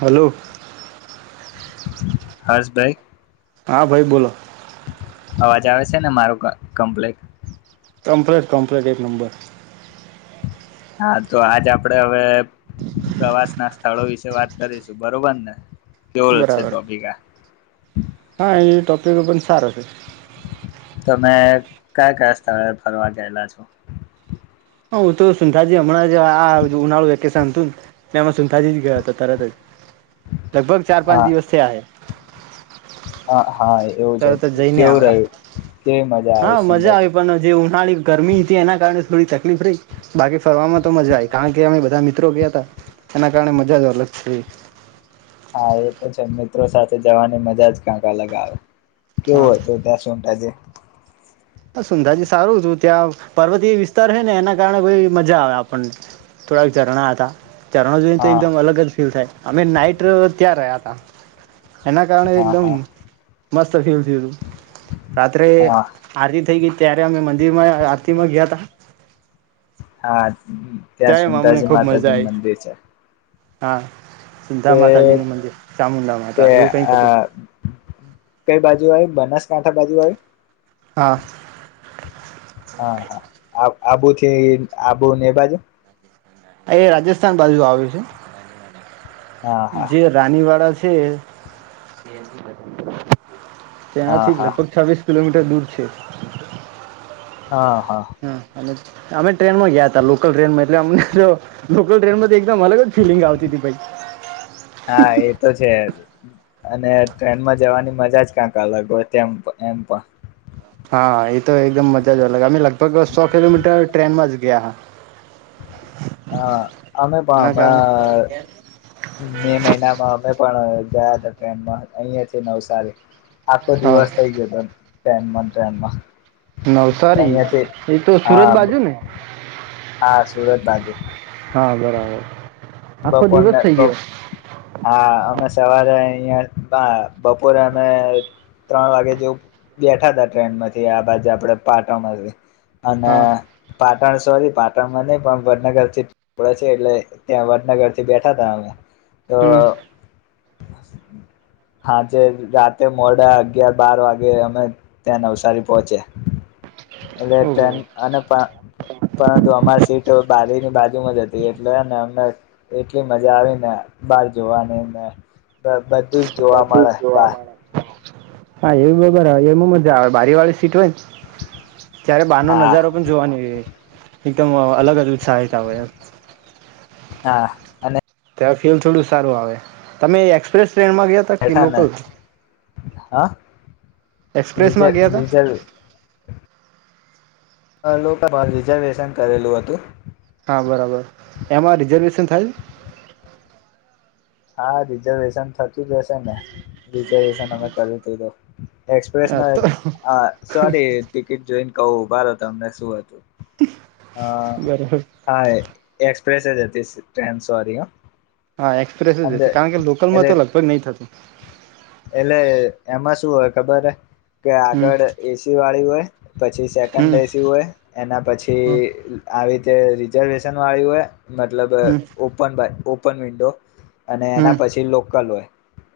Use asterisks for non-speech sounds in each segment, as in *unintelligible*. Hello હસબેગ હા, ભાઈ બોલો અવાજ આવે છે, ને મારું કમ્પલીટ? કમ્પલીટ કમ્પલીટ એક નંબર. હા, તો આજ આપડે હવે પ્રવાસ ના સ્થળો વિશે વાત કરીશું, બરોબર ને? કેવો છે બરાબર, ટોપિક આ હા એતો તો એવ પણ સારો છે. તમે કયા કયા સ્થળે ફરવા ગયેલા છો? હા, હું તો સુુંંધાજી હમણાં જે આ ઉનાળું વેકેશન હતું ને ને એમાં સુુંંધાજી ગયા હતા તરત જ લગભગ ચાર પાંચ હા દિવસ થિયા એ હા. હા, એવું જ તરત હત જઈને કેવું આવ્યા રહ્યું કેવી મજા આવી સું નાળા ગરમી હતી, એના કારણે થોડી તકલીફ રય બાકી ફરવામાં તો મજા આવી, કારણ કે અમે બધા મિત્રો ગયા હતા, એના કારણે મજા જ અલગ છે. હા, એતો છે મિત્રો સાથે જવાની મજા જ કંઈક અલગ અવે. હા કેવું હતું ત્યાં સુટાજે? સુંંધાજી સારું ત્યાં પર્વતીય વિસ્તાર છે ને એના કારણે કોઈ મજા આવે આપણને, થોડાક ઝરણા હતા ઝરણા જોઈને તો હા એકદમ અલગજ ફીલ થાય. અમે નાઈટ ત્યાં રહ્યા તા એના કારણે હા એકદમ હા મસ્ત ફીલ થયું તું રાત્રે હા થઈ ગઈ ત્યારે અમે મંદિર માં આરતી માં ગયા તા હા. ત્યાં સુંતાજી ખૂબ મજા માતાજી આવી મંદિર છે. હા. સિ્ધા તે માતાજી નું મંદિર, ચામુંડા તે માતા, એવું કઈક હતું. આ કાંઠા બાજુ આયુ? હા. હા, હા, આબુ છે, આબુ ને બાજુ. એ રાજસ્થાન બાજુ આવે છે. હા હા જે રાની વાડા છે. છેે. હા ત્યાંથીજ, હા લગભગ છવ્વીસ કિલોમીટર. તે દૂર છે. હા, હા. અમે ટ્રેનમાં ગયા હતા, લોકલ ટ્રેન માં એટલે અમને તો લોકલ ટ્રેનમાં. મને જ ફિલિંગ આવતી હતી હા ભઈ. એ તો છે અને ટ્રેનમાં જવાની મજા જ ક્યાંક અલગ હોય તેમ એમ પણ. હા, એ તો એકદમ મજા જ અલગ, અમે લગભગ સો કિલોમીટર ટ્રેનમાં જ ગયા. હા આમે પા એના કારણે હમણાં. મે મહિના માં અમે પણ. પણ ગયા તો ટ્રેનમાં હતા, અહીં થી નવસારી. આખો હા દિવસ થઇ ગયો હતો. ટ્રેનમાંને ટ્રેનમાં. નવસારી અહિયાંથી એતો સુરત હા બાજુ ને? હા સુરત બાજુ. હા, બરાબર. આખો દિવસ બપોરને થઈ ગયો. હા અમે સવારે અહિયાં બપોરે અમે ત્રણ વાગે જેવું બેઠા હતા ટ્રેન માંથી, આ બાજ આપડે પાટણમાંથી. અને હા પા પાટણ સોરી પાટણમાં નહીં પણ વડનગર થી પડે છે, એટલે ત્યાં વડનગર થી બેઠા હતા અમે. હમ. હા. હા જે રાતે મોડા અગિયાર-બાર વાગે અમે ત્યાં નવસારી પોહોંચ્યા. એટલે ઓહો ટ્રેન અને પા પરંતુ અમારી સીટ બારીની બાજુમાં જ હતી એટલે ને અમને. એટલી મજા આવી ને. બહાર જોવાની ને. બધું જ જોવા બધું જ મળે જોવા બહાર. મળે. હા એવી બાર આવે એમ મજા આવે બારી વાળી સીટ હોય. ત્યારે બહાર નો હા નજારો પણ જોવાની. એકદમ અલગ-અલગ સહાયતા હોય એમ. હા અને. તેમાં ફીલ થોડું સારું આવે તમે એક્સપ્રેસ. ટ્રેન મા ગીયા તા કે બેઠા ને લોકલ. હા. એક્સપ્રેસ માં ગયા હતા. લોકસભા રિઝર્વેશન કરેલું હતું. હા, બરાબર એમાં રિઝર્વેશન થાય. હા રિઝર્વેશન થતું જ હશે ને રિઝર્વેશન અમે કરો હતો તો. *inaudible* એક્સપ્રેસ હા ન તો અ સોરી ટિકિટ જોઈન કવુ ભારે તમને શું હતું. હા બરાબર હા એક્સપ્રેસ જ હતી ટ્રેન સોરી હ હા એક્સપ્રેસ જ હશે કારણ કે લોકલમાં તો લગભગ નય થતું. એટલે એમાં શું હોય ખબર હે કે હમ આગળ એસી વાળી હોય પછી સેકન્ડ હમ એસી હોય એના હમ પછી આવી જે રિજર્વેશન વાળી હોય મતલબ હમ ઓપન બાય ઓપન વિન્ડો અને એના હમ પછી લોકલ હોય.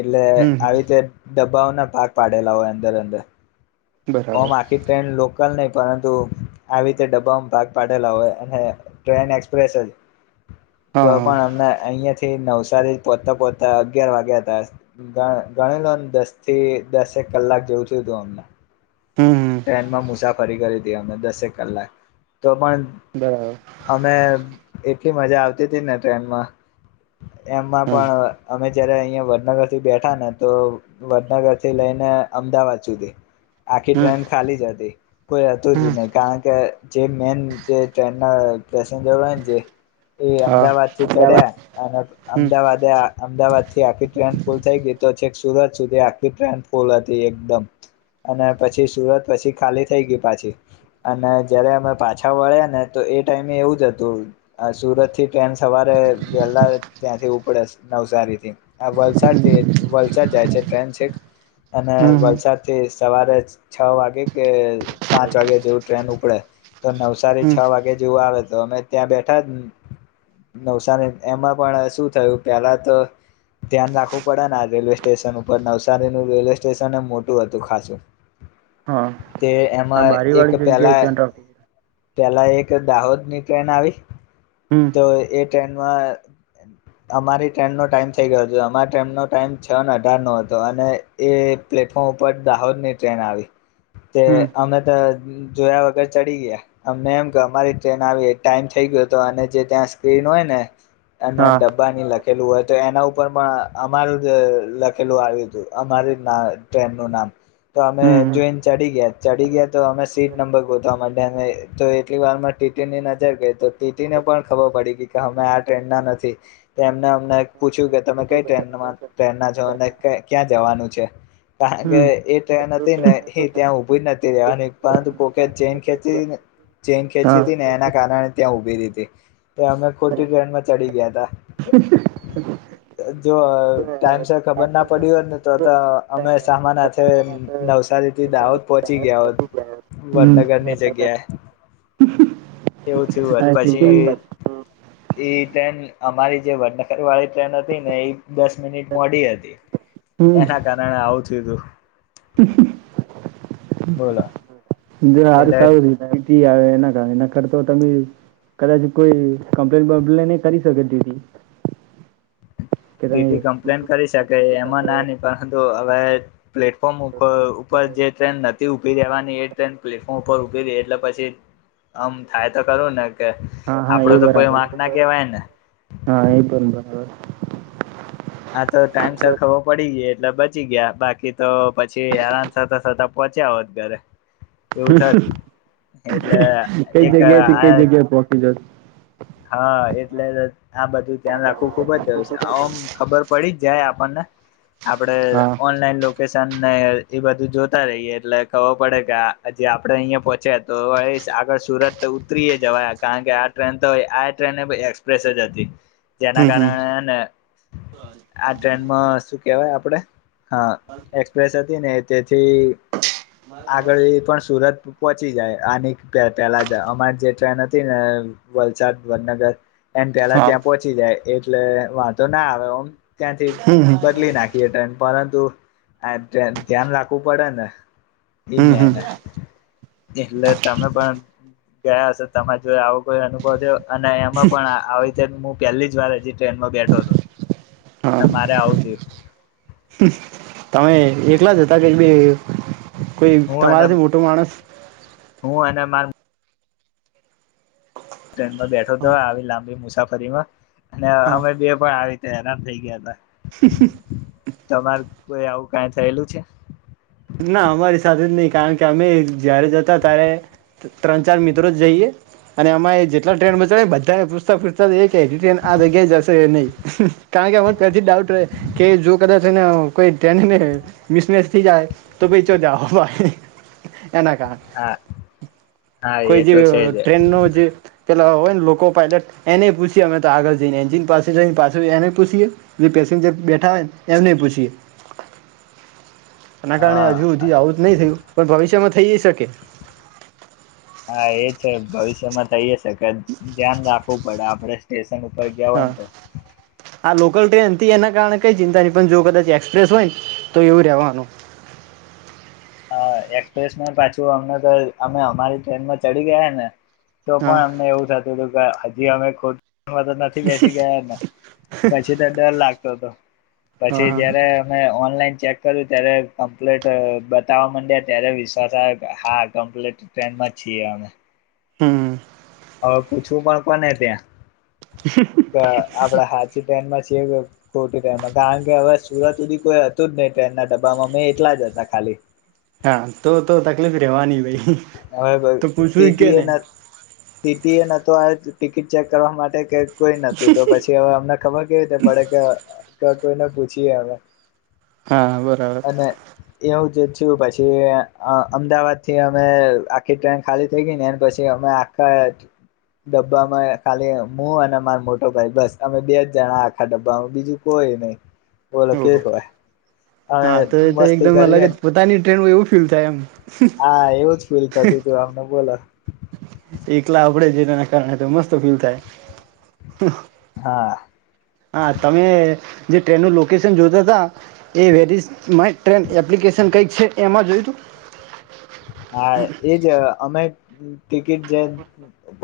એટલે હમ હમ આવી રીતે ડબ્બાઓના ભાગ પાડેલા હોય અંદર અંદર બરાબર આમે આખી ટ્રેન લોક કલ ની પરંતુ આવી રીતે ડબ્બામાં ભાગ પાડેલા હોય અને ટ્રેન એક્સપ્રેસ જ તો હા હા પણ અમને અહિયાં થી નવસારી પોચતા પોચતા અગિયાર વાગ્યા હતા ગણી લો દસથી દસેક કલાક જેવું થયું હતું અમને હમ હમ ટ્રેનમાં મુસાફરી કરી અમે દસેક કલાક તો પણ બરાબર અમે એક એટલી મજા આવતી હતી ને ટ્રેનમાં એમાં હમ પણ અમે જયારે અહિયા વડનગરથી બેઠાને તો વડનગરથી લઈને અમદાવાદ સુધી આખી હમ ટ્રેન ખાલી જ હતી કોઈ હતું જ હમ ની કારણ કે જે મેન જે ટ્રેનના પેસેન્જરોયને જે એ હા અમદાવાદથી અમદાવાદ ચડ્યા અને હમ અમદાવાદ અમદાવાદથી આખી ટ્રેન ફૂલ થઈ ગઈ તો છે. સુરત સુધી આખી ટ્રેન ફૂલ હતી એકદમ અને પછી સુરત પછી ખાલી થઈ ગઈ પાછી અને જયારે અમે પાછા વળ્યાને તો એ ટાઈમે એવું જ હતું સુરતથી ટ્રેન સવારે વહેલા ત્યાંથી ઉપડે નવસારીથી આ વલસાડથી વલસાડ જાય છે ટ્રેન છેક અને હમ હમ વલસાડથી સવારે જ છ વાગે કે પાંચ વાગે જેવું ટ્રેન ઉપડે તો નવસારી હમ છ વાગે જેવું આવે અમે ત્યાં બેઠા નવસારી એમાં પણ શું થયું પેલા તો ધ્યાન રાખવું પડે ના રેલવે સ્ટેશન ઉપર નવસારીનું રેલવે સ્ટેશન એમ મોટું હતું ખાસ છે. હા તે આ એમાં બારી એક વાળી જગ્યાએ પહેલા ધ્યાન રાખવું પેલા એક દાહોદ ની ટ્રેન આવી હમ તો એ ટ્રેનમાં અમારી ટ્રેનનો ટાઈમ થઈ ગયો હતો અમારી ટ્રેનનો ટાઈમ છ ને અઢાર નો હતો અને એ પ્લેટફોર્મ ઉપર દાહોદ ની ટ્રેન આવી તે હમ અમમે તો જોયા વગર ચડી ગયા અમને એમ કે અમારી ટ્રેન આવી ટાઈમ થઈ ગયો હતો અને જે ત્યાં સ્ક્રીન હોય ને અને હા ડબ્બાની લખેલું હોત એના ઉપર પણ અમારું જ લખેલું આવ્યું હતું અમારીજ ટ્રેનનું નામ તો અમે હમ જોઈન ચડી ગયા ચડી ગયા તો અમે સીટ નંબર ગોતવા *unintelligible* માટે તો એટલી વાર માં ટીટીની નજર ગઈ તો ટીટી ને પણ ખબર પડી ગઈ કે અમે આ ટ્રેન ના નથી તો એમને અમને પૂછ્યું કે તમે કઈ ટ્રેન ટ્રેન ના છો અને ક્યાં જવાનું છે કારણ કે એ ટ્રેન હથી ને એ ત્યાં ઉભીજ નથી રેવાની પરંતુ કોકે ચૈન ખેંચીન ચૈન ખેચી ચેતીને એના કારણે ત્યાં ઉભી કરી દીધી ખોટી ટ્રેનમાં ચડી ગયા તા જો ટાઈમ સર ખબર ના પડી હોય ને તો તો અમે સામાનજ નવસારી થી દાહોદ પહોંચી ગયા હોત હમ વડનગરની જગ્યાએ એવું થયું હોત આ પછી ટીટી એ ટાઈમ અમારી જે વડનગર વાળી ટ્રેન હથી ને એ દસ મિનિટ મોડી હતી એના કારણે આવું થયું તું હા હા બોલો હારું એટલે થયું *unintelligible* થી આવે એના એના કરતા તમે કદાચ કોઈ કમ્પ્લેન બમ્પ્લેન એ કરી શકે ટીટી કે તમે ટીટી કમ્પ્લેન કરી શકે એમાં ના ની પરંતુ હવે પ્લેટફોર્મ ઉપર ઉપર જે ટ્રેન નથી ઉભી રહેવાની એ ટ્રેન પ્લેટફોર્મ ઉપર ઉભીરી એટલે પછી આમ થાય તો ખરુ ને કે હા હા આપડો એ તો કોઈ બરાબર વાંક ના કેવાય ને હા એ પણ બરાબર. હા તો ટાઈમ સર ખબર પડી ગયો એટલે બ બચી ગયા બાકી તો પછી આરામ થતા થતા પહોંચ્યા હોત ઘરે. એવું થત એટલે કઈ એક જગ્યાથી આ કઈ જગ્યા પોહોચી જત હા એટલે આ બધું ધ્યાન રાખવું ખુબ જ જ છે એમ ખબર પડી જ જાય પણ આપડણે હા ઓનલાઈન લોકેશ તન એ બધું જોતા રહીએ એટલે ખબર પડે કે આ જે આપડે અહિયાં પહોંચ્યા તો એસ આગળ સુરત ઉતરીય જવાયા કારણ કે આ ટ્રેન તો એ આ ટ્રેન એબ એક્સપ્રેસે જ હતી. જેના હમ હમ કારણે એને આ ટ્રેનમાં શું કેવાય આપ પડે હા એક્સપ્રેસ હતી ને થી આગળ એ પણ સુરત પહોંચી જાય આનીક પે-પેલા અહ અમારી જે ટ્રેન હતી ને વલસાડ વડનગર એન પેલા હા ત્યાં પહોંચી જાય. એટલે વાંધનો ના આવે ઓમ ત્યાંથી હમ હમ બદલી નાખીએ ટ્રેન. પરંતુ આ ટ્રેન ધ્યાન રાખવું પડે ને દિન હમ ને હમ એને. એટલે તમે પણ ગયા હશે તમે જો આવું કોઈ અનુભવ થયો અને એમાં પણ આહ આવીતે મુહ પહેલી જ વારે જે ટ્રેનમાં બેઠો તો હા અને મારે આવું થયું. તમે એકલા જ જતા જઈભી કોઈ હું અને તમારાથી મોટો માણસ હું એને માન ટ્રેનમાં બેઠો હા તોય આવી લાંબી મુસાફ કરીમાં અને હા અમે બે પણ આવી તે હેરાન થઈ ગયા હતા. તમાર કોઈ આવું કાઈ થયેલું છે? ના અમારી સાથે જ નહીં કારણ કે અમે જયારે જતા ત્યારે ત્રણ ચાર મિત્રો જ જઈએ અને અમાએ જેટલા ટ્રેન માં ચડે બધાને પૂછતા પૂછતા એ કેહ કે ટ્રેન આ જગ્યાએ જશે યા નહીં કારણ કે અમને પ્રતિ ડાઉટ રેહ કે જો કદાચ એને કોઈ ટ્રેન મિસમેસ થઈ જાય તો પછી ચો જાઓ બાય. એના કારણ હા હા કોઈ એ જે તો છે અહ જ ટ્રેનનો જે લા હોય ને લોકો પાયલટ એને પૂછીએ અમે તો આગળ જઈને જીન પાસે જઈ પાછે એને પૂછએ પેસેન્જર બેઠા હોયને એમને પૂછીએ. એના કારણે હા હજુ હુધી આવું જ નય થયું પણ ભવિષ્યમાં થઈએ શકે. હા, એ છે ભવિષ્યમાં થઈએ શકે ધ્યાન રાખ *unintelligible* પડે આપરે સ્ટેશ ઉપર ગયા હોય હા ને તો. આ લોકલ ટ્રેન હતી એના કારણે કઈ ચિંતા નય પણ જો કદાચ એક્સપ્રેસ હોયને તો એવું રેવાનું. હા, એક્સપ્રેસમાં પાછું અમને તો અમે અમારી ટ્રેનમાં ચડી ગયાને તો હા પણ અમને એવું થતું હતું કે જે અમે ખુદ તો *unintelligible* બેસી ગયા હતા પછી તો ડર લાગતો હતો હા પછી હા જયારે અમે ઓનલાઈન ચેક કરે ત્યારે કમ્પ્લેટ અ બ બતાવા માંડ્યા ત્યારે વિશ્વાસ આવે કે હા કમ્પ્લીટ ટ્રેનમાં જ છીએ અમે. હમ્મ હવે પૂછવું પણ કોને ત્યાં. અ આપડા હાચી ટ્રેનમાં જ ખોટી ટ્રેનમાં કારણ કે હવે સુરત હુધી કોઈ હતું જ નહીં ટ્રેનના ડબ્બામાં અમે એકલા જ હતા ખાલી. હા, તો તો તકલીફ રેવાની ભઈ. હવે ભાઈ ટીટીએ નત ટીટીએ નતો આ ટિકિટ ચેક કરવા માટે કે કોઈ નતું તો પછી હવે અમને ખબર કેવી રીતે પડે કે‌ તા કોઈને પૂછીએ અમે. હા, બરાબર. એવું જ પછી અ અમદાવાદથી અમે આખી ટ્રેન ખાલી થઈ ગઈ ને પછી અમે આખા ડબ્બામાં ખાલી મુ અને મારો મોટો ભાઈ બસ અમે બે જ જણા આખા ડબ્બામાં બીજું કોઈ નય. ઓહો, હા તો એતો મસ્તી એકદમ અલગ કરીએ જ ને પોતાની ટ્રેન હોય એવું ફીલ થાય એમ. હા, એવુંજ ફીલ થતુંતું અમને બોલો. એકલા આપડે છે તેના કારણે તો મસ્ત ફીલ થાય. હા હા, તમે જે ટ્રેનનું લોકેશન જોતાતા એ વેરીઝ માય ટ્રેન એપ્લિકેશન કંઈક છે એમાં જોયું હતું. હા, એજ અ અમે ટીકિટ જે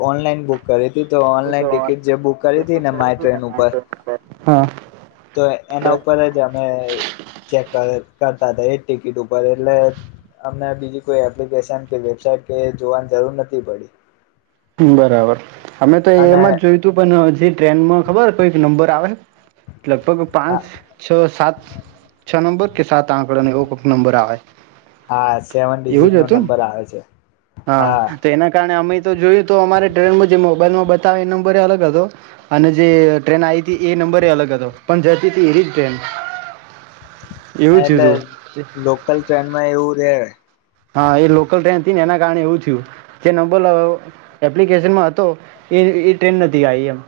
ઓનલાઈન બુક કરી - તો ઓનલાઈન ટિકિટ જે બુક કરી હતી. ને માય ટ્રેન ઉપર હા, તો એના ઉપર જ અમે ચેક કરી કરતા જ ટિકિટ ઉપર એટલે અમને બીજી કોઈ એપ્લિકેશન કે વેબસાાઈટ કે જોવાની જરૂર નથી પડી. બરાબર અમે તો અને એમાં જ જોયું તું પણ જે ટ્રેનમાં ખબર કોઈક નંબર આવે લગભગ પાંચ, છ, સાત, છ નંબર કે સાત આકડને એવું નંબર આવે હા સેવન એવું ડિઝિટ જ નો હતું ને નંબર આવે છે હા તો એના કારણે અમે તો જોયું તો અમારે ટ્રેનમાં જે મોબાઈલમાં બતાવે એ નંબરે અલગ હતો અને જે ટ્રેન આવી હતી એ નંબરે અલગ હતો પણ જતી હતી એ જ ટ્રેન એવું એટલે થયું હતું લોકલ ટ્રેનમાં એવું રે હા એ લોકલ ટ્રેન હતી ને એના કારણે એવું થયું જે નંબર એપ્લિકેશનમાં હતો એ એ ટ્રેન નથી આઈ એમ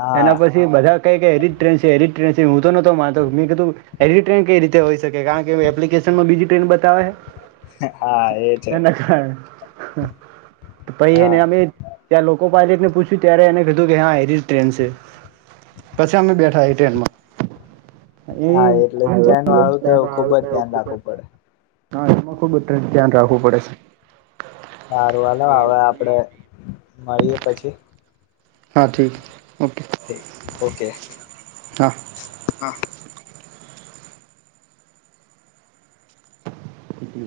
હા એના પછી બધા કેયકે એલી જ ટ્રેન એલી જ ટ્રેન હું તો નોતો માતો મે કીધું હેરી ટ્રેન કઈ રીતે હોઈકે કારણ કે એપ્લિકેશનમાં બીજી ટ્રેન તા હોય હા એ છે. હમ પહી એને હા અમે ત્યાં લોકો પાયલટ ને પૂછ્યું ત્યારે એને કીધું કે હા એલી જ ટ્રેન છે પછી અમે બેઠા એ ટ્રેનમાં એ હા એટલે ટ્રેન વાળું તો ખુબ જ ધ્યાન રાખવું પડે. હા એમાં ખૂબ ધ્યાન રાખવું પડે છે. સારું વાલો હવે આપડે મળીએ પછી હા ઠીક ઓકે ઓકે હા હા *inaudible*